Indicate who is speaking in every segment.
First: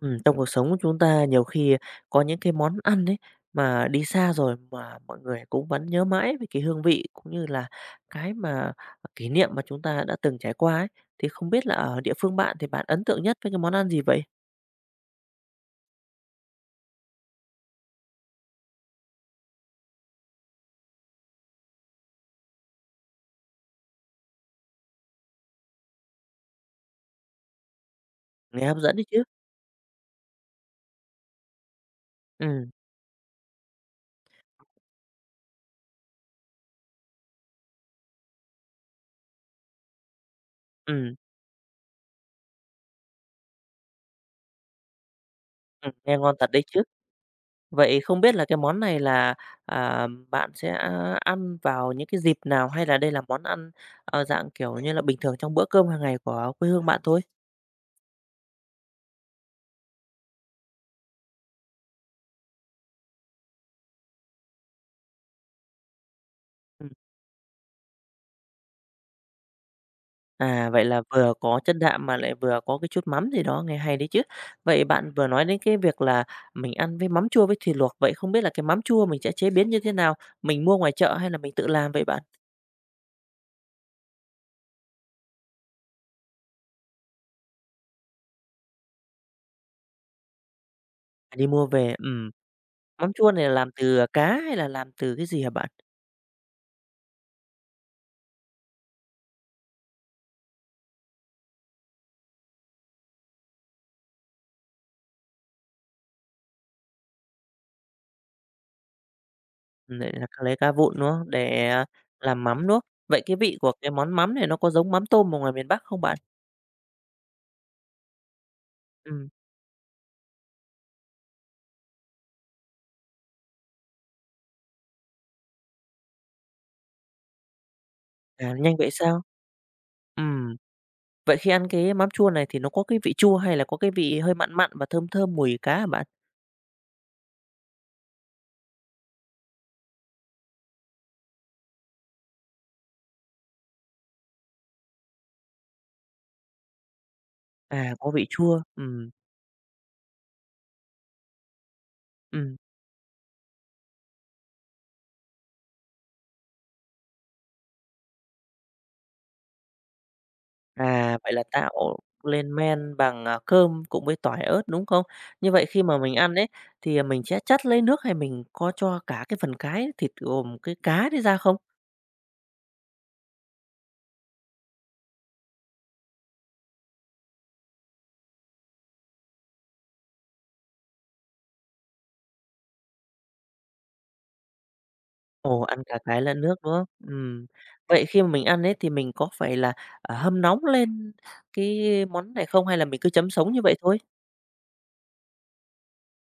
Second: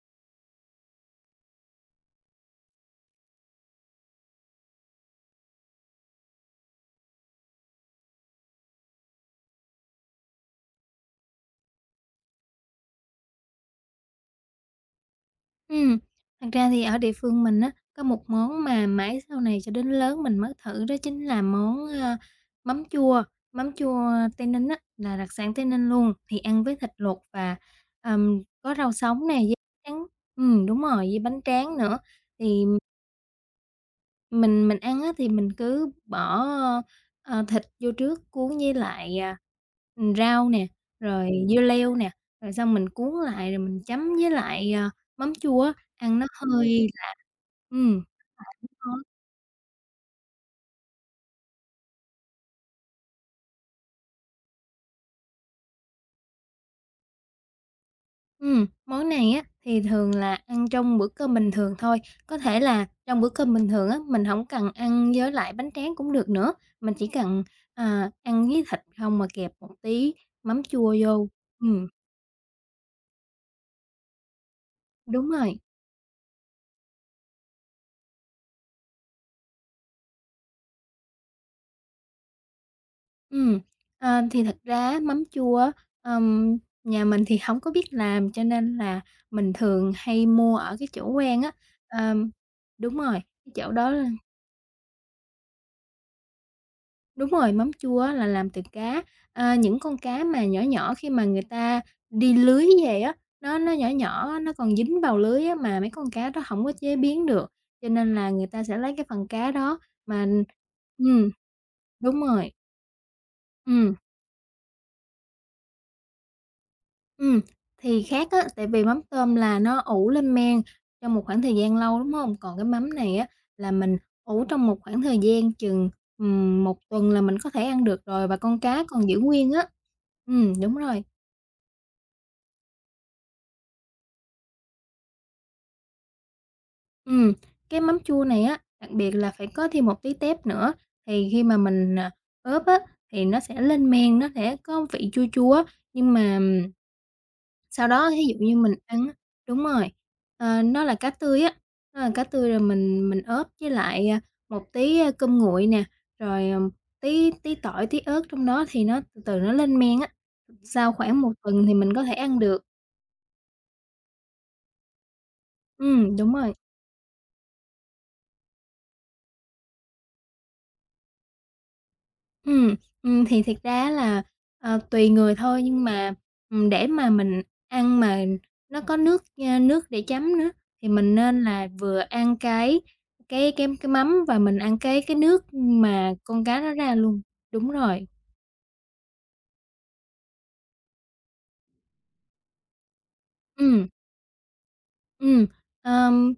Speaker 1: Trong cuộc sống của chúng ta nhiều khi có những cái món ăn ấy mà đi xa rồi mà mọi người cũng vẫn nhớ mãi về cái hương vị cũng như là cái mà kỷ niệm mà chúng ta đã từng trải qua ấy. Thì không biết là ở địa phương bạn thì bạn ấn tượng nhất với cái món ăn gì vậy?
Speaker 2: Ừm, Thật ra thì ở địa phương mình á, có một món mà mãi sau này cho đến lớn mình mới thử đó chính là mắm chua, mắm chua Tây Ninh á, là đặc sản Tây Ninh luôn, thì ăn với thịt luộc và,
Speaker 1: Nghe
Speaker 2: có
Speaker 1: hấp
Speaker 2: rau
Speaker 1: dẫn đấy chứ.
Speaker 2: sống nè, với bánh tráng. Ừm, đúng rồi, với bánh tráng nữa. Thì
Speaker 1: Ừm,
Speaker 2: mình ăn á thì mình cứ bỏ, thịt vô trước cuốn với lại, rau nè,
Speaker 1: ừm,
Speaker 2: rồi dưa leo nè, rồi xong mình cuốn lại rồi mình chấm với lại, mắm chua á,
Speaker 1: Nghe
Speaker 2: ăn nó
Speaker 1: ngon thật đấy chứ.
Speaker 2: hơi lạ.
Speaker 1: Vậy
Speaker 2: Ừm,
Speaker 1: không biết là cái món
Speaker 2: món
Speaker 1: này bạn sẽ ăn vào những cái dịp nào hay là đây là món ăn, dạng, kiểu như là, bình thường trong bữa cơm hàng ngày của quê hương bạn thôi?
Speaker 2: món này á thì thường là ăn trong bữa cơm bình thường thôi, có thể là trong bữa cơm bình thường á, mình không cần ăn với lại bánh tráng cũng được nữa, mình chỉ cần, ăn với thịt không mà kẹp một tí mắm
Speaker 1: À, vậy
Speaker 2: chua
Speaker 1: là
Speaker 2: vô.
Speaker 1: vừa có chất
Speaker 2: Ừm,
Speaker 1: đạm mà lại vừa có cái chút mắm gì đó, nghe hay đấy chứ. Vậy bạn vừa
Speaker 2: đúng
Speaker 1: nói đến
Speaker 2: rồi.
Speaker 1: cái việc là mình ăn với mắm chua với thịt luộc, vậy không biết là cái mắm chua mình sẽ chế biến như thế nào? Mình mua ngoài chợ hay là mình tự làm vậy bạn?
Speaker 2: Ừm, thì thật ra á, mắm chua á, ờm, nhà mình thì hổng có biết làm, cho nên là mình thường hay mua ở cái chỗ
Speaker 1: À,
Speaker 2: quen
Speaker 1: đi
Speaker 2: á.
Speaker 1: mua về.
Speaker 2: Ờm, Đúng
Speaker 1: Mắm
Speaker 2: rồi,
Speaker 1: chua này là
Speaker 2: cái
Speaker 1: làm
Speaker 2: chỗ đó
Speaker 1: từ,
Speaker 2: là
Speaker 1: à, cá hay là làm từ cái gì hả bạn?
Speaker 2: đúng rồi, mắm chua á là làm từ cá, những con cá mà nhỏ nhỏ khi mà người ta đi lưới về á, nó nhỏ nhỏ á, nó còn dính vào lưới á, mà mấy con cá đó hổng có chế biến được, cho nên là người ta sẽ lấy cái phần cá đó
Speaker 1: Lại là
Speaker 2: mà
Speaker 1: lấy cá vụn, đúng không?
Speaker 2: ừm,
Speaker 1: Để
Speaker 2: đúng
Speaker 1: làm
Speaker 2: rồi,
Speaker 1: mắm, đúng không? Vậy cái vị của cái
Speaker 2: ừm.
Speaker 1: món mắm này nó có giống mắm tôm ở ngoài miền Bắc không bạn?
Speaker 2: Ừm, thì khác á, tại vì mắm
Speaker 1: Ừm,
Speaker 2: tôm là nó ủ lên men trong một khoảng thời gian lâu, đúng không? Còn cái mắm này á, là mình ủ trong một khoảng thời gian chừng, 1 tuần là mình có thể ăn được rồi và con
Speaker 1: Nhanh
Speaker 2: cá
Speaker 1: vậy
Speaker 2: còn giữ
Speaker 1: sao?
Speaker 2: nguyên á.
Speaker 1: Ừm,
Speaker 2: Đúng rồi.
Speaker 1: vậy khi ăn cái mắm chua này thì nó có cái vị chua hay là có cái vị hơi mặn mặn và thơm thơm mùi cá hả bạn?
Speaker 2: Ừm, cái mắm chua này á, đặc biệt là phải có thêm một tí tép nữa, thì khi mà mình, ướp á, thì nó sẽ lên men, nó sẽ có vị chua chua á, nhưng mà sau
Speaker 1: À, có
Speaker 2: đó thí
Speaker 1: vị
Speaker 2: dụ như
Speaker 1: chua,
Speaker 2: mình ăn
Speaker 1: ừm,
Speaker 2: á. Đúng rồi, nó là cá tươi á, nó là cá tươi
Speaker 1: ừm.
Speaker 2: rồi mình ướp với lại, một tí, cơm nguội nè, rồi, tí tí tỏi, tí ớt trong đó thì nó từ từ lên men á, sau
Speaker 1: À,
Speaker 2: khoảng
Speaker 1: vậy
Speaker 2: một
Speaker 1: là
Speaker 2: tuần thì mình
Speaker 1: tạo
Speaker 2: có thể ăn
Speaker 1: lên
Speaker 2: được.
Speaker 1: men bằng cơm cùng với tỏi, ớt, đúng không? Như vậy khi mà mình ăn
Speaker 2: Đúng
Speaker 1: ấy,
Speaker 2: rồi.
Speaker 1: thì mình sẽ trắt lấy nước hay mình có cho cả cái phần cái thịt gồm cái cá đấy ra không?
Speaker 2: Ừm, thì thiệt ra á là, tùy người thôi, nhưng mà, để mà mình ăn mà nó có nước, nước để chấm nữa, thì mình nên là vừa ăn cái mắm và mình ăn cái nước
Speaker 1: Ồ, ăn cả
Speaker 2: mà
Speaker 1: cái lẫn
Speaker 2: con
Speaker 1: nước,
Speaker 2: cá
Speaker 1: đúng
Speaker 2: nó
Speaker 1: không?
Speaker 2: ra luôn.
Speaker 1: Ừm.
Speaker 2: Đúng
Speaker 1: Vậy
Speaker 2: rồi.
Speaker 1: khi mà mình ăn ấy thì mình có phải là hâm nóng lên cái món này không hay là mình cứ chấm sống như vậy
Speaker 2: Ừm,
Speaker 1: thôi?
Speaker 2: ừm, ờm,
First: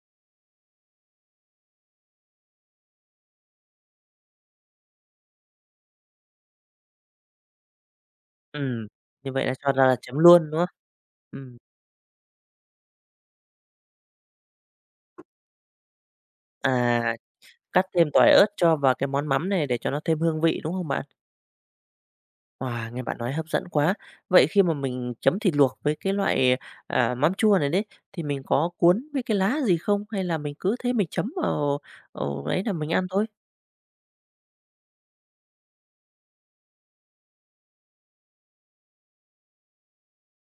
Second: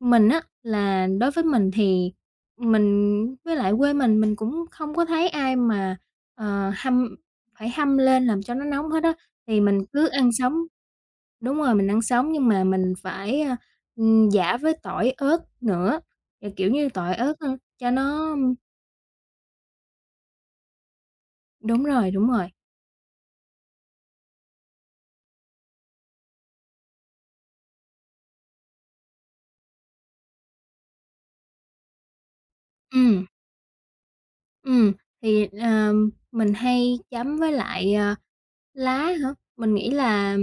Speaker 2: mình á là đối với mình thì mình với lại quê mình cũng không có thấy ai mà, ờ, hâm phải hâm lên làm cho nó
Speaker 1: Ừm,
Speaker 2: nóng hết á,
Speaker 1: như vậy là
Speaker 2: thì
Speaker 1: cho
Speaker 2: mình
Speaker 1: ra là
Speaker 2: cứ
Speaker 1: chấm
Speaker 2: ăn
Speaker 1: luôn,
Speaker 2: sống.
Speaker 1: đúng không? Ừm,
Speaker 2: Đúng rồi, mình ăn sống nhưng mà mình phải, giã với tỏi ớt nữa, kiểu như,
Speaker 1: à,
Speaker 2: tỏi ớt,
Speaker 1: Cắt
Speaker 2: cho
Speaker 1: thêm tỏi,
Speaker 2: nó.
Speaker 1: ớt cho vào cái món mắm này để cho nó thêm hương vị, đúng không bạn?
Speaker 2: Đúng rồi, đúng rồi.
Speaker 1: Wow, nghe bạn nói hấp dẫn quá. Vậy khi mà mình chấm thịt luộc với cái loại mắm chua này đấy, thì mình có cuốn với cái lá gì không? Hay là mình cứ thế mình chấm vào ấy là mình ăn thôi?
Speaker 2: Ừm, ừm, thì, mình hay chấm với lại, lá hả? Mình nghĩ là,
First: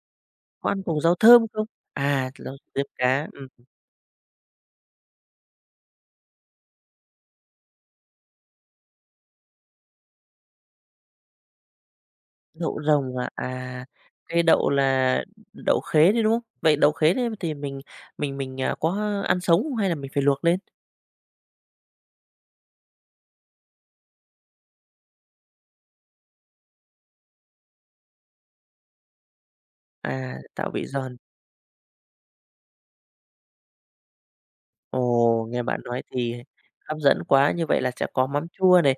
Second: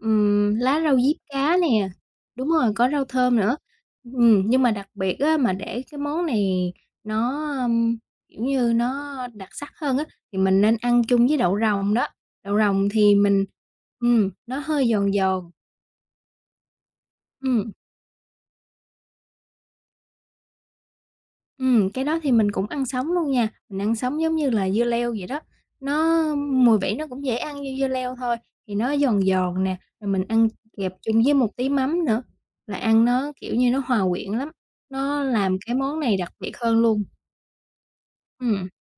Speaker 1: Có
Speaker 2: lá
Speaker 1: ăn
Speaker 2: rau
Speaker 1: cùng rau
Speaker 2: diếp
Speaker 1: thơm
Speaker 2: cá
Speaker 1: không?
Speaker 2: nè,
Speaker 1: À,
Speaker 2: đúng
Speaker 1: rau
Speaker 2: rồi,
Speaker 1: diếp
Speaker 2: có rau
Speaker 1: cá,
Speaker 2: thơm nữa.
Speaker 1: ừm,
Speaker 2: Nhưng mà đặc biệt á, mà để cái món này nó, kiểu như, nó đặc sắc hơn á, thì mình nên ăn chung với đậu rồng đó. Đậu
Speaker 1: đậu
Speaker 2: rồng thì
Speaker 1: rồng à?
Speaker 2: mình
Speaker 1: À, cái
Speaker 2: nó
Speaker 1: đậu
Speaker 2: hơi giòn
Speaker 1: là
Speaker 2: giòn,
Speaker 1: đậu khế đấy, đúng không? Vậy đậu khế đấy thì
Speaker 2: ừm.
Speaker 1: mình có ăn sống không hay là mình phải luộc lên?
Speaker 2: Cái đó thì mình cũng ăn sống luôn nha, mình ăn sống giống như là dưa leo vậy đó, mùi vị nó cũng dễ ăn như dưa leo thôi, thì nó giòn giòn nè, rồi mình
Speaker 1: À,
Speaker 2: ăn
Speaker 1: tạo vị
Speaker 2: kẹp
Speaker 1: giòn.
Speaker 2: chung với một tí mắm nữa là ăn nó, kiểu như, nó hòa quyện lắm, nó
Speaker 1: Ồ,
Speaker 2: làm
Speaker 1: nghe
Speaker 2: cái
Speaker 1: bạn
Speaker 2: món
Speaker 1: nói
Speaker 2: này đặc
Speaker 1: thì
Speaker 2: biệt hơn
Speaker 1: hấp
Speaker 2: luôn.
Speaker 1: dẫn quá, như vậy là sẽ có mắm
Speaker 2: Ừm,
Speaker 1: chua này,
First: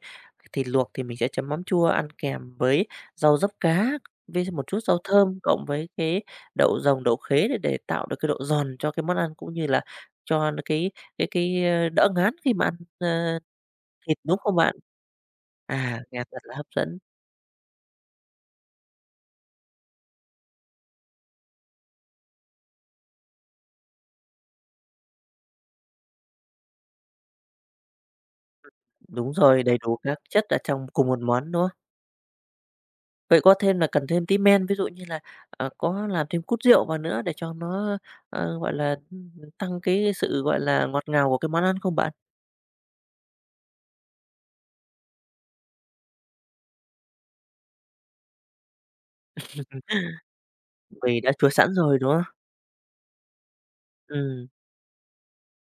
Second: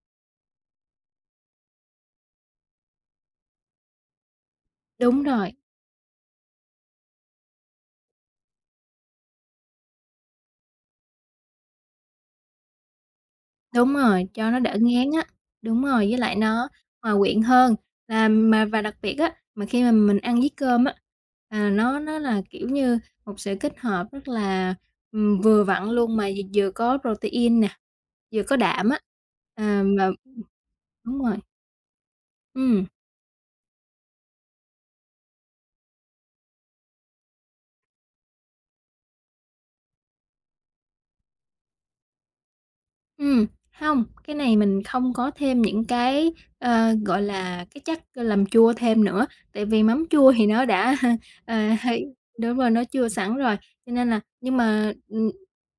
Speaker 1: thịt luộc thì mình sẽ chấm mắm chua ăn kèm với rau diếp cá, với một chút rau
Speaker 2: đúng
Speaker 1: thơm
Speaker 2: rồi.
Speaker 1: cộng với cái đậu rồng, đậu khế để tạo được cái độ giòn cho cái món ăn, cũng như là cho nó cái đỡ ngán khi mà ăn, ơ,
Speaker 2: Đúng
Speaker 1: thịt,
Speaker 2: rồi,
Speaker 1: đúng
Speaker 2: cho
Speaker 1: không
Speaker 2: nó
Speaker 1: bạn?
Speaker 2: đỡ ngán á. Đúng
Speaker 1: À,
Speaker 2: rồi, với
Speaker 1: nghe
Speaker 2: lại
Speaker 1: thật là hấp
Speaker 2: nó
Speaker 1: dẫn.
Speaker 2: hòa quyện hơn. Là mà Và đặc biệt á, mà khi mà mình ăn với cơm á, nó là, kiểu như, một sự kết hợp rất là, vừa vặn luôn mà vừa có protein nè, vừa có đạm á.
Speaker 1: Đúng rồi, đầy
Speaker 2: À,
Speaker 1: đủ
Speaker 2: mà
Speaker 1: các chất ở trong cùng một
Speaker 2: đúng rồi,
Speaker 1: món, đúng không?
Speaker 2: ừ.
Speaker 1: Vậy có thêm là cần thêm tí men, ví dụ như là có làm thêm cút rượu vào nữa để cho nó gọi là, tăng cái sự, gọi là, ngọt ngào của cái món ăn không bạn?
Speaker 2: Ừm, Hông, cái này mình không có thêm những cái, gọi là, cái chất làm chua thêm nữa, tại vì mắm chua thì nó đã,
Speaker 1: Vì đã chua sẵn
Speaker 2: à,
Speaker 1: rồi, đúng
Speaker 2: hơi
Speaker 1: không?
Speaker 2: đúng rồi, nó chua sẵn rồi, cho nên là
Speaker 1: Ừm,
Speaker 2: nhưng mà,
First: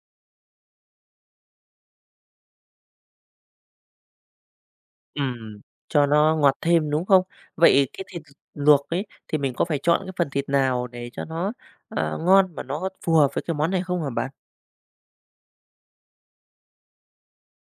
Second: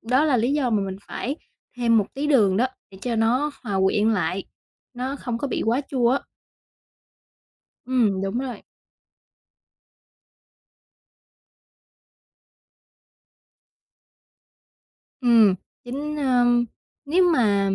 Speaker 2: đó là lý do mà mình phải thêm một tí đường đó, để cho nó hòa quyện lại, nó không có
Speaker 1: ừm,
Speaker 2: bị quá
Speaker 1: cho
Speaker 2: chua á.
Speaker 1: nó ngọt thêm, đúng không? Vậy cái thịt
Speaker 2: Đúng rồi.
Speaker 1: luộc ấy, thì mình có phải chọn cái phần thịt nào để cho nó ngon mà nó phù hợp với cái món này không hả bạn?
Speaker 2: Ừm, chính, ờm, Nếu mà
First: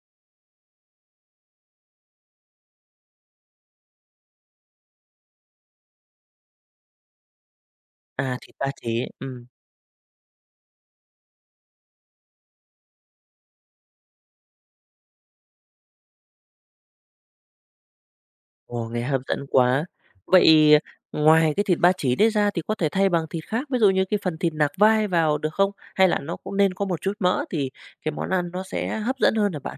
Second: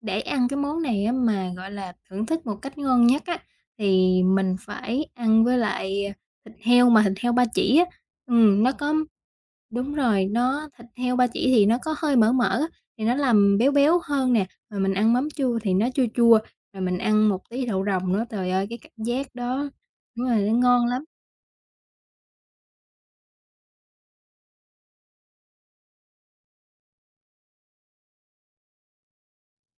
Speaker 2: để ăn cái món này á mà, gọi là, thưởng thức một cách ngon nhất á, thì mình phải ăn với lại, thịt heo ba chỉ á.
Speaker 1: À, thịt ba
Speaker 2: Nó có
Speaker 1: chỉ.
Speaker 2: Đúng rồi, nó thịt heo ba chỉ thì nó có hơi mỡ mỡ á, thì nó làm béo béo hơn nè, rồi mình ăn mắm chua thì nó chua chua, rồi mình ăn một tí đậu rồng nữa, trời ơi, cái
Speaker 1: Ồ, nghe
Speaker 2: cảm
Speaker 1: hấp
Speaker 2: giác
Speaker 1: dẫn
Speaker 2: đó.
Speaker 1: quá.
Speaker 2: Đúng rồi, nó
Speaker 1: Vậy
Speaker 2: ngon lắm.
Speaker 1: ngoài cái thịt ba chỉ đấy ra thì có thể thay bằng thịt khác, ví dụ như cái phần thịt nạc vai vào được không? Hay là nó cũng nên có một chút mỡ thì cái món ăn nó sẽ hấp dẫn hơn là bạn?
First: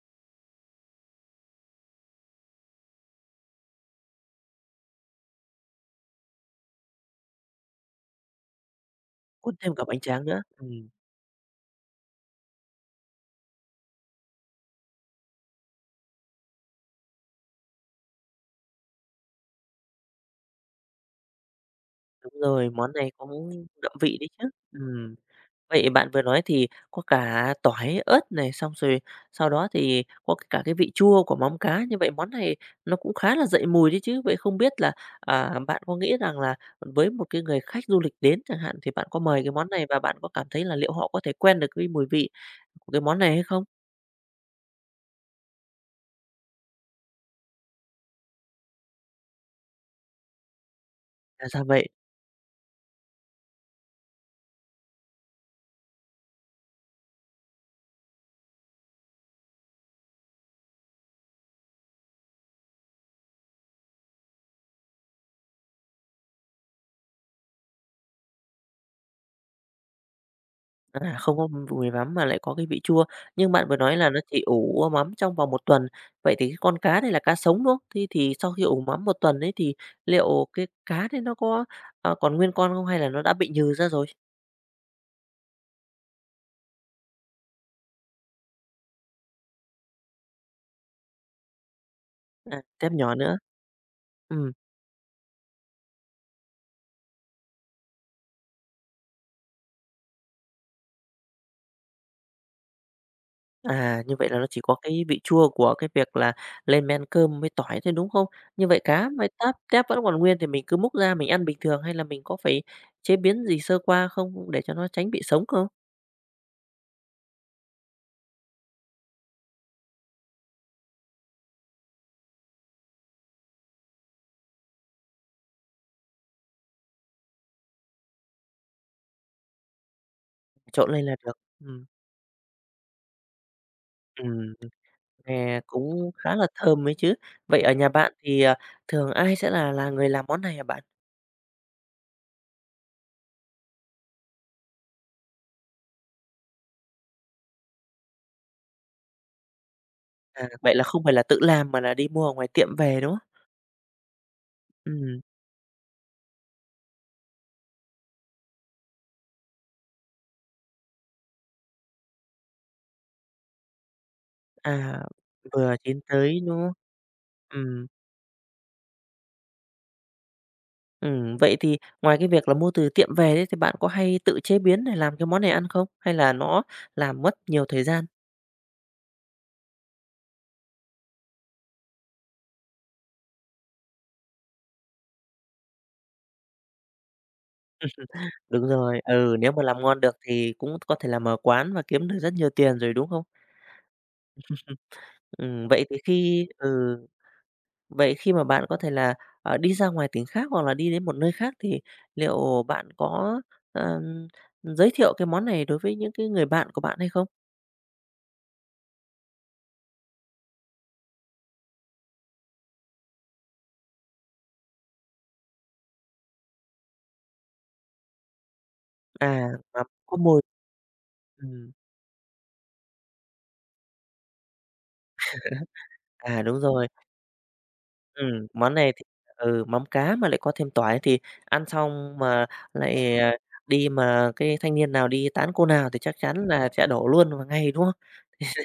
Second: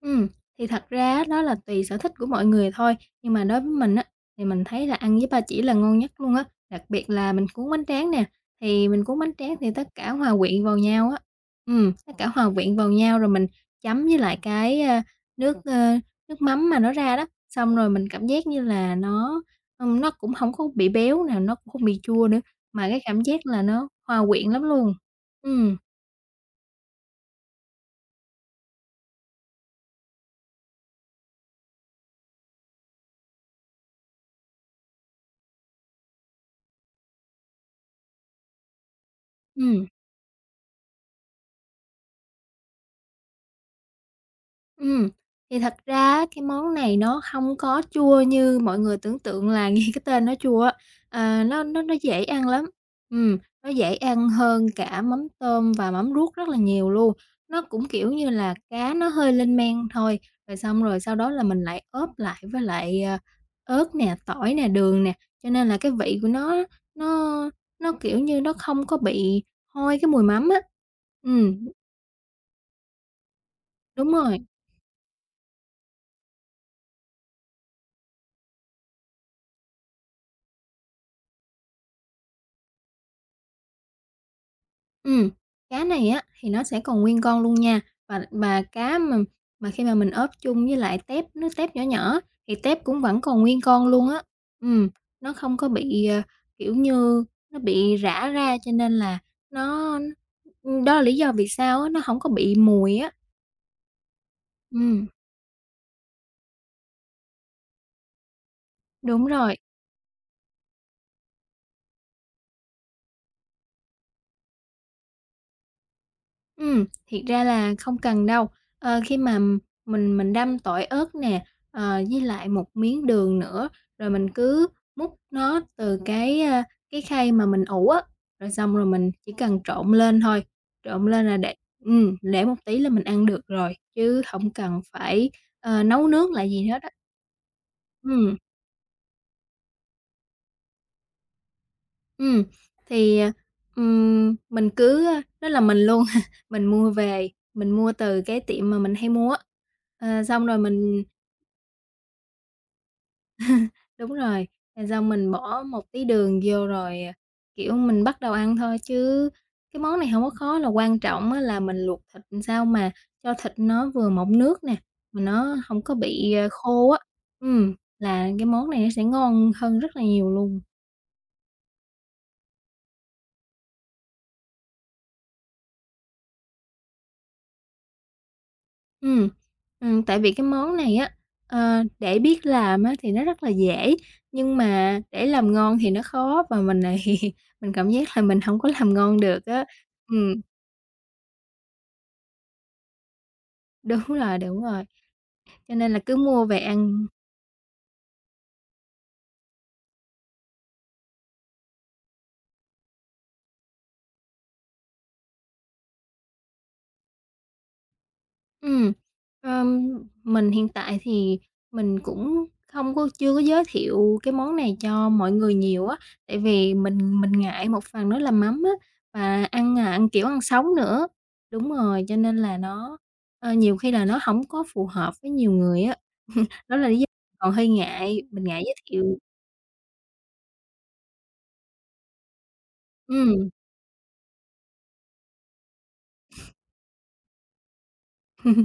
Speaker 2: Ừm, thì thật ra á, đó là tùy sở thích của mọi người thôi, nhưng mà đối với mình á, thì mình thấy là ăn với ba chỉ là ngon nhất luôn á, đặc biệt là mình cuốn bánh tráng nè, thì mình cuốn bánh
Speaker 1: Cuốn
Speaker 2: tráng thì
Speaker 1: thêm cả
Speaker 2: tất
Speaker 1: bánh
Speaker 2: cả
Speaker 1: tráng
Speaker 2: hòa
Speaker 1: nữa.
Speaker 2: quyện vào nhau á, tất cả hòa quyện vào nhau rồi mình chấm với lại cái, nước, ơ, nước mắm mà nó ra đó, xong rồi mình cảm giác như là nó cũng không có bị béo nè, nó cũng không bị chua
Speaker 1: Đúng
Speaker 2: nữa,
Speaker 1: rồi,
Speaker 2: mà
Speaker 1: món
Speaker 2: cái
Speaker 1: này
Speaker 2: cảm giác
Speaker 1: cũng
Speaker 2: là nó
Speaker 1: đậm vị
Speaker 2: hòa
Speaker 1: đấy chứ.
Speaker 2: quyện lắm luôn.
Speaker 1: Ừm.
Speaker 2: Ừm,
Speaker 1: Vậy bạn vừa nói thì có cả tỏi, ớt này, xong rồi sau đó thì có cả cái vị chua của móng cá, như vậy món này nó cũng khá là dậy mùi đấy chứ. Vậy không biết là bạn có nghĩ rằng là với một cái người khách du lịch đến chẳng hạn, thì bạn có mời cái món này
Speaker 2: ừm.
Speaker 1: và bạn có cảm thấy là liệu họ có thể quen được cái mùi vị của cái món này hay không?
Speaker 2: Ừm, thì thật ra á, cái món này nó không có chua như mọi người tưởng tượng là nghe cái tên nó chua á,
Speaker 1: Là
Speaker 2: nó
Speaker 1: sao
Speaker 2: nó
Speaker 1: vậy?
Speaker 2: nó dễ ăn lắm. Nó dễ ăn hơn cả mắm tôm và mắm ruốc rất là nhiều luôn. Nó cũng, kiểu như là, cá nó hơi lên men thôi, rồi xong rồi sau đó là mình lại ốp lại với lại, ớt nè, tỏi nè, đường nè, cho nên là cái vị của nó nó, kiểu như, nó không có bị hôi cái mùi mắm á.
Speaker 1: À, không có
Speaker 2: Ừm,
Speaker 1: mùi mắm mà lại có cái vị chua. Nhưng bạn vừa nói là
Speaker 2: đúng
Speaker 1: nó chỉ
Speaker 2: rồi.
Speaker 1: ủ mắm trong vòng một tuần, vậy thì cái con cá này là cá sống, đúng không? Thế thì sau khi ủ mắm một tuần ấy thì liệu cái cá đấy nó có còn nguyên con không hay là nó đã bị nhừ ra rồi?
Speaker 2: Ừm, Cá này á, thì nó sẽ còn nguyên con luôn nha, và cá mà khi mà mình ốp chung với lại tép, nước tép nhỏ nhỏ thì
Speaker 1: À,
Speaker 2: tép
Speaker 1: tép
Speaker 2: cũng
Speaker 1: nhỏ
Speaker 2: vẫn
Speaker 1: nữa.
Speaker 2: còn nguyên con luôn á.
Speaker 1: Ừm,
Speaker 2: Ừm, nó không có bị, kiểu như, nó bị rã ra cho nên là nó đó là lý do vì sao á, nó hổng có bị mùi á.
Speaker 1: Như vậy là nó chỉ có cái
Speaker 2: Ừm,
Speaker 1: vị chua của cái việc là lên men cơm với tỏi thôi, đúng không? Như vậy cá
Speaker 2: đúng
Speaker 1: với táp
Speaker 2: rồi.
Speaker 1: tép vẫn còn nguyên thì mình cứ múc ra mình ăn bình thường hay là mình có phải chế biến gì sơ qua không để cho nó tránh bị sống không?
Speaker 2: Thiệt ra là không cần đâu. Khi mà mình đâm tỏi ớt nè, với lại một miếng đường nữa, rồi mình cứ múc nó từ cái, cái khay mà mình ủ á, rồi xong rồi mình chỉ cần trộn lên thôi,
Speaker 1: Trộn lên
Speaker 2: trộn
Speaker 1: là
Speaker 2: lên
Speaker 1: được.
Speaker 2: là để ừm, để một tí là mình ăn được rồi, chứ không
Speaker 1: Ừm.
Speaker 2: cần phải,
Speaker 1: Nè,
Speaker 2: nấu
Speaker 1: cũng
Speaker 2: nước
Speaker 1: khá là
Speaker 2: lại gì hết
Speaker 1: thơm
Speaker 2: á.
Speaker 1: ấy chứ. Vậy ở nhà bạn thì thường ai sẽ là người làm món này hả bạn?
Speaker 2: Ừm, thì, à, mình cứ đó là mình luôn, mình mua về, mình mua từ cái tiệm mà mình hay mua á. Xong
Speaker 1: À,
Speaker 2: rồi
Speaker 1: vậy là không phải là tự làm mà là đi mua ở ngoài tiệm về, đúng không?
Speaker 2: đúng rồi, rồi xong
Speaker 1: Ừm,
Speaker 2: mình bỏ một tí đường vô rồi, kiểu, mình bắt đầu ăn thôi, chứ cái món này hông có khó. Là quan trọng á là mình luộc thịt làm sao mà cho thịt nó vừa mọng nước nè,
Speaker 1: à,
Speaker 2: mà nó
Speaker 1: Vừa
Speaker 2: hổng có
Speaker 1: chín
Speaker 2: bị,
Speaker 1: tới, đúng không?
Speaker 2: khô á. Ừm,
Speaker 1: Ừm,
Speaker 2: là cái món này nó sẽ ngon hơn rất là nhiều luôn.
Speaker 1: vậy thì ngoài cái việc là mua từ tiệm về đấy thì bạn có hay tự chế biến để làm cái món này ăn không? Hay là nó làm mất nhiều thời gian?
Speaker 2: Ừm, Tại vì cái món này á, để biết làm á thì nó rất là dễ, nhưng mà để làm ngon thì nó khó và mình lại mình cảm giác là mình hổng
Speaker 1: Đúng
Speaker 2: có làm
Speaker 1: rồi,
Speaker 2: ngon
Speaker 1: ừ,
Speaker 2: được
Speaker 1: nếu mà
Speaker 2: á.
Speaker 1: làm ngon được
Speaker 2: Ừm,
Speaker 1: thì cũng có thể làm ở quán và kiếm được rất nhiều tiền rồi, đúng không?
Speaker 2: đúng rồi,
Speaker 1: Ừm,
Speaker 2: cho
Speaker 1: vậy
Speaker 2: nên
Speaker 1: thì
Speaker 2: là cứ mua
Speaker 1: khi
Speaker 2: về
Speaker 1: ừ.
Speaker 2: ăn.
Speaker 1: Vậy khi mà bạn có thể là đi ra ngoài tỉnh khác hoặc là đi đến một nơi khác thì liệu bạn có, ờm, giới thiệu cái món này đối với những cái người bạn của bạn hay không?
Speaker 2: Ừm, ờm, mình hiện tại thì mình cũng không có chưa có giới thiệu cái món này cho mọi người nhiều á, tại vì mình ngại một phần đó là mắm á, và
Speaker 1: À,
Speaker 2: ăn,
Speaker 1: mắm
Speaker 2: à, ăn,
Speaker 1: có
Speaker 2: kiểu, ăn
Speaker 1: mùi
Speaker 2: sống nữa. Đúng
Speaker 1: ừm,
Speaker 2: rồi, cho nên là nó, nhiều khi là nó không có phù hợp với nhiều người á.
Speaker 1: đúng
Speaker 2: Đó
Speaker 1: rồi,
Speaker 2: là lý do còn hơi ngại, mình ngại
Speaker 1: món
Speaker 2: giới
Speaker 1: này thì
Speaker 2: thiệu.
Speaker 1: ừ, mắm cá mà lại có thêm tỏi thì ăn xong mà lại,
Speaker 2: Ừm,
Speaker 1: đi mà cái thanh niên nào đi tán cô nào thì chắc chắn là sẽ đổ luôn vào ngay, đúng không?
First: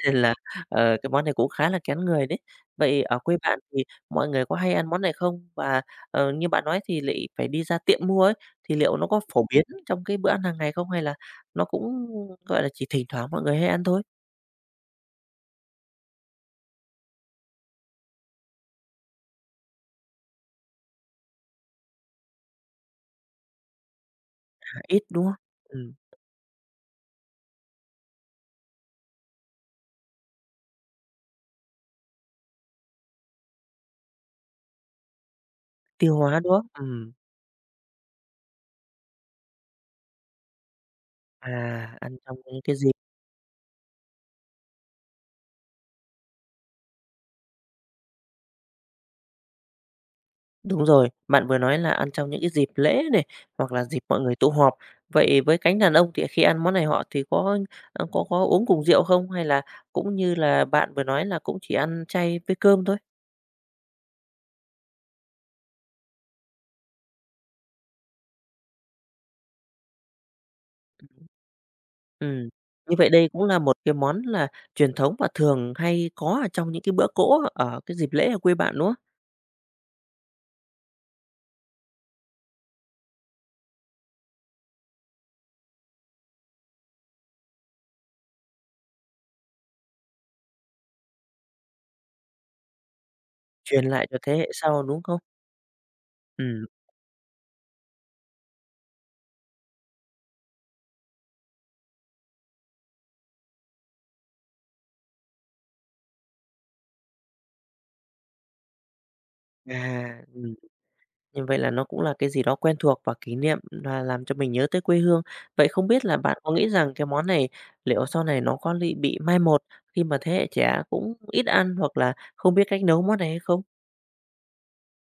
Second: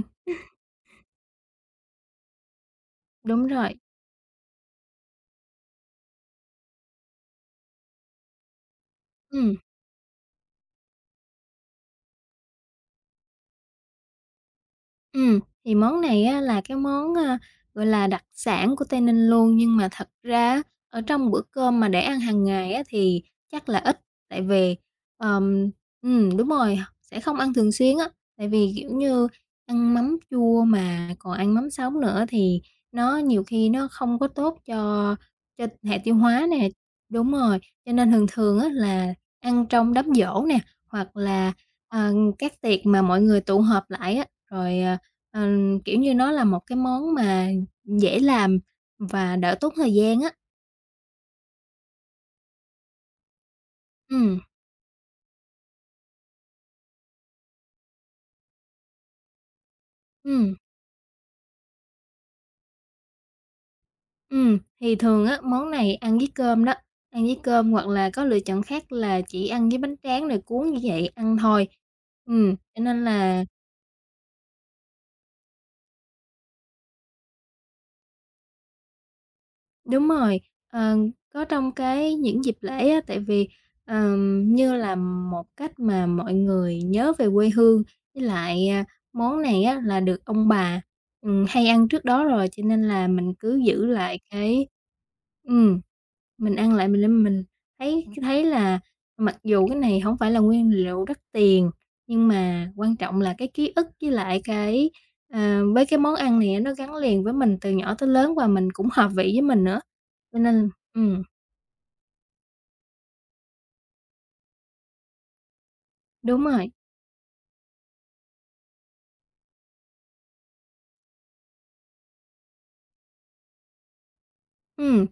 Speaker 1: Nên là cái món này cũng khá là kén người đấy. Vậy ở quê
Speaker 2: đúng
Speaker 1: bạn
Speaker 2: rồi,
Speaker 1: thì mọi người có hay ăn món này không? Và, như bạn nói thì lại phải đi ra tiệm mua ấy, thì liệu nó có phổ
Speaker 2: ừm.
Speaker 1: biến trong cái bữa ăn hàng ngày không hay là nó cũng, gọi là, chỉ thỉnh thoảng mọi người hay ăn thôi?
Speaker 2: Ừm, thì món này á là cái gọi là, đặc sản của Tây Ninh luôn, nhưng mà thật ra á, ở trong bữa cơm mà để ăn hàng ngày á thì chắc là ít, tại vì,
Speaker 1: À, ít, đúng không?
Speaker 2: ờm
Speaker 1: Ừm,
Speaker 2: đúng rồi, sẽ không ăn thường xuyên á, tại vì, kiểu như, ăn mắm chua mà còn ăn mắm sống nữa thì nó nhiều khi nó không có tốt cho hệ tiêu
Speaker 1: tiêu hóa,
Speaker 2: hóa
Speaker 1: đúng không?
Speaker 2: nè. Đúng rồi, cho nên thường thường á là ăn trong đám giỗ nè, hoặc
Speaker 1: À,
Speaker 2: là, ờ,
Speaker 1: ăn trong
Speaker 2: các
Speaker 1: cái
Speaker 2: tiệc
Speaker 1: dịp.
Speaker 2: mà mọi người tụ họp lại á, rồi, ờ Kiểu như, nó là một cái món mà dễ làm và đỡ tốn thời gian á.
Speaker 1: Đúng rồi, bạn vừa nói là ăn trong những cái dịp lễ này hoặc là dịp mọi người
Speaker 2: Ừm,
Speaker 1: tụ họp. Vậy với cánh đàn ông thì khi ăn món này họ thì có ờ, có uống cùng rượu không hay là cũng như
Speaker 2: ừm,
Speaker 1: là bạn vừa nói là cũng chỉ ăn chay với cơm thôi?
Speaker 2: thì thường á, món này ăn với cơm đó, ăn với cơm hoặc là có lựa chọn khác là chỉ ăn với bánh tráng rồi cuốn như vậy ăn thôi.
Speaker 1: Ừm,
Speaker 2: Cho
Speaker 1: như
Speaker 2: nên
Speaker 1: vậy đây cũng
Speaker 2: là.
Speaker 1: là một cái món là truyền thống và thường hay có ở trong những cái bữa cỗ ở cái dịp lễ ở quê bạn, đúng không?
Speaker 2: Đúng rồi, ờ, có trong cái những dịp lễ á, tại vì, như là một cách mà mọi người nhớ về quê hương, với lại, món này á là được ông bà, hay ăn trước đó rồi, cho nên là mình cứ
Speaker 1: Truyền
Speaker 2: giữ
Speaker 1: lại cho
Speaker 2: lại
Speaker 1: thế hệ
Speaker 2: cái
Speaker 1: sau, đúng không?
Speaker 2: ừm, mình
Speaker 1: Ừm,
Speaker 2: ăn lại mình thấy thấy là mặc dù cái này không phải là nguyên liệu đắt tiền nhưng mà quan trọng là cái ký ức với lại cái, với cái món ăn này á, nó gắn liền với mình từ nhỏ tới lớn và mình cũng hợp vị với mình nữa,
Speaker 1: à,
Speaker 2: cho nên
Speaker 1: như vậy là nó cũng là cái gì đó quen thuộc và kỷ niệm là làm cho mình nhớ tới quê hương. Vậy không biết là bạn
Speaker 2: đúng
Speaker 1: có nghĩ
Speaker 2: rồi.
Speaker 1: rằng cái món này liệu sau này nó có bị mai một khi mà thế hệ trẻ cũng ít ăn hoặc là không biết cách nấu món này hay không?
Speaker 2: Ừm,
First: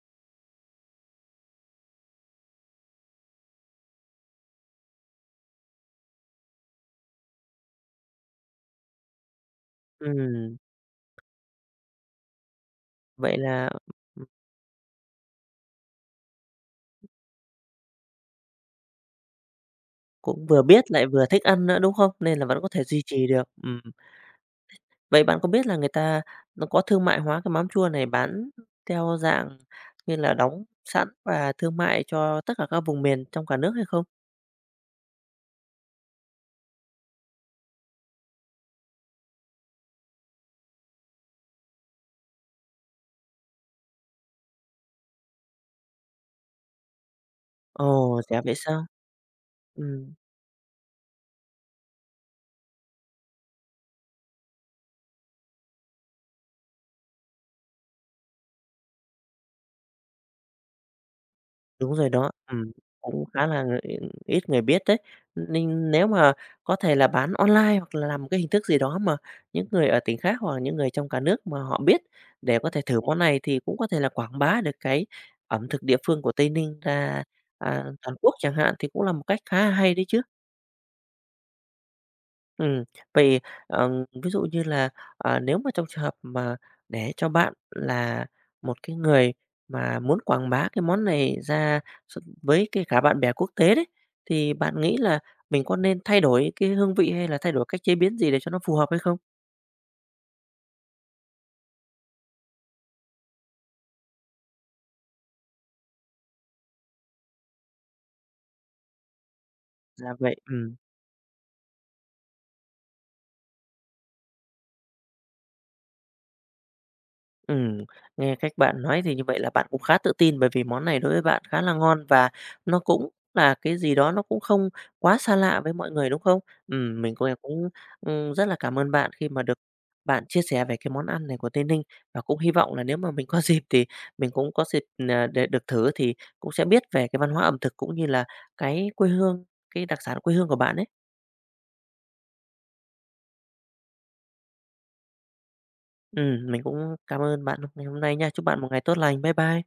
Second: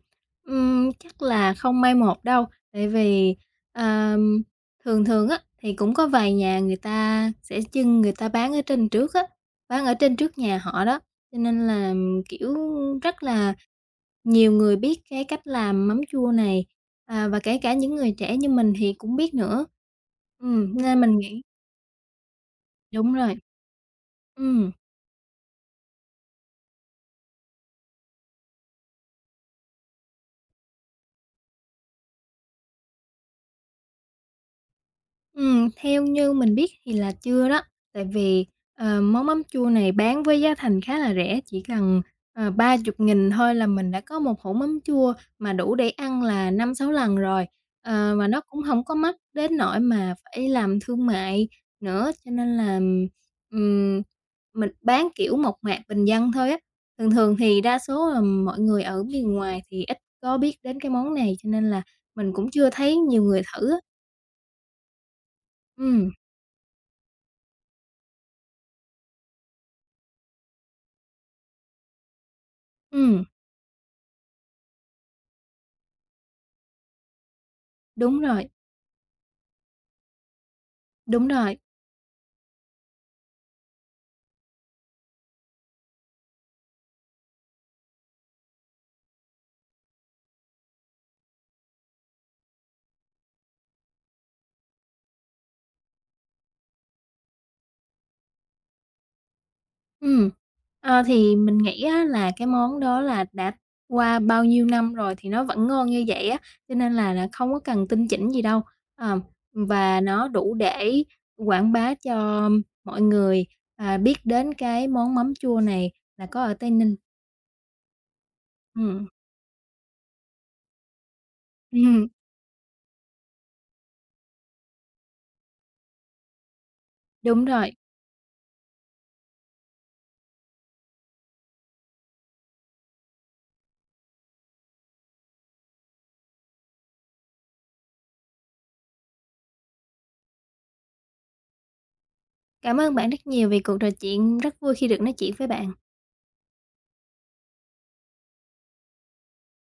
Speaker 2: Chắc là không may một đâu, tại vì, ờm, thường thường á, thì cũng có vài nhà người ta bán ở trên trước á, bán ở trên trước
Speaker 1: Ừm,
Speaker 2: nhà họ đó, cho nên là, kiểu, rất
Speaker 1: vậy
Speaker 2: là
Speaker 1: là,
Speaker 2: nhiều người biết cái cách làm mắm chua này, và kể cả những người trẻ như mình thì cũng biết nữa.
Speaker 1: cũng vừa biết
Speaker 2: Nên
Speaker 1: lại
Speaker 2: mình
Speaker 1: vừa thích
Speaker 2: nghĩ
Speaker 1: ăn nữa, đúng không? Nên là vẫn có thể duy
Speaker 2: đúng
Speaker 1: trì
Speaker 2: rồi.
Speaker 1: được. Ừm,
Speaker 2: Ừm.
Speaker 1: vậy bạn có biết là người ta nó có thương mại hóa cái mắm chua này bán theo dạng như là đóng sẵn và thương mại cho tất cả các vùng miền trong cả nước hay không?
Speaker 2: Theo như mình biết thì là chưa đó, tại vì, món mắm chua này bán với giá thành khá là rẻ, chỉ cần, 30.000 thôi là mình đã có một hũ mắm chua mà đủ để ăn là năm sáu lần rồi.
Speaker 1: Ồ,
Speaker 2: Mà
Speaker 1: thế
Speaker 2: nó
Speaker 1: à, vậy
Speaker 2: cũng
Speaker 1: sao?
Speaker 2: không có mắc đến nỗi
Speaker 1: Ừ.
Speaker 2: mà phải làm thương mại nữa, cho nên là, ừm, mình bán, kiểu, mộc mạc bình dân thôi á. Thường thường thì đa số là mọi người ở miền ngoài thì ít có biết đến cái món này, cho nên là
Speaker 1: Đúng rồi đó,
Speaker 2: mình cũng chưa
Speaker 1: ừm,
Speaker 2: thấy nhiều
Speaker 1: cũng
Speaker 2: người
Speaker 1: khá là
Speaker 2: thử á.
Speaker 1: người ít người biết đấy. Nên nếu
Speaker 2: Ừm,
Speaker 1: mà có thể là bán online hoặc là làm một cái hình thức gì đó mà những người ở tỉnh khác hoặc là những người trong cả nước mà họ biết để có thể thử món
Speaker 2: ừm.
Speaker 1: này thì cũng có thể là quảng bá được cái ẩm thực địa phương của Tây Ninh ra, toàn
Speaker 2: Đúng
Speaker 1: quốc
Speaker 2: rồi,
Speaker 1: chẳng hạn thì cũng là một cách khá là hay đấy chứ.
Speaker 2: đúng rồi.
Speaker 1: Ừ vậy, ờm, ví dụ như là, nếu mà trong trường hợp mà để cho bạn là một cái người mà muốn quảng bá cái món này ra với cái cả bạn bè quốc tế đấy, thì bạn nghĩ là mình có nên thay đổi cái hương vị hay là thay đổi cách chế biến gì để cho nó phù hợp hay không?
Speaker 2: Ừ. Thì mình nghĩ á là cái món đó là đã qua bao nhiêu năm rồi thì nó vẫn ngon như vậy á, cho nên là không có cần tinh chỉnh gì đâu. Ờ, và
Speaker 1: Dạ
Speaker 2: nó
Speaker 1: vậy,
Speaker 2: đủ
Speaker 1: Ừ.
Speaker 2: để quảng bá cho mọi người, biết đến cái món mắm chua này là có ở Tây Ninh.
Speaker 1: Ừm, nghe cách bạn nói
Speaker 2: Ừm,
Speaker 1: thì như vậy là bạn cũng khá tự tin bởi vì món này đối với bạn khá là ngon
Speaker 2: ừm,
Speaker 1: và nó cũng là cái gì đó nó cũng không quá xa lạ với mọi người, đúng không? Mình cũng
Speaker 2: đúng
Speaker 1: cũng,
Speaker 2: rồi.
Speaker 1: rất là cảm ơn bạn khi mà được bạn chia sẻ về cái món ăn này của Tây Ninh và cũng hy vọng là nếu mà mình có dịp thì mình cũng có dịp để được thử thì cũng sẽ biết về cái văn hóa ẩm thực cũng như là cái quê hương, cái đặc sản quê hương của bạn ấy.
Speaker 2: Cảm ơn bạn rất nhiều vì cuộc trò chuyện, rất vui khi được nói chuyện với bạn.
Speaker 1: Mình cũng cảm ơn bạn ngày hôm nay nha. Chúc bạn một ngày tốt lành. Bye bye.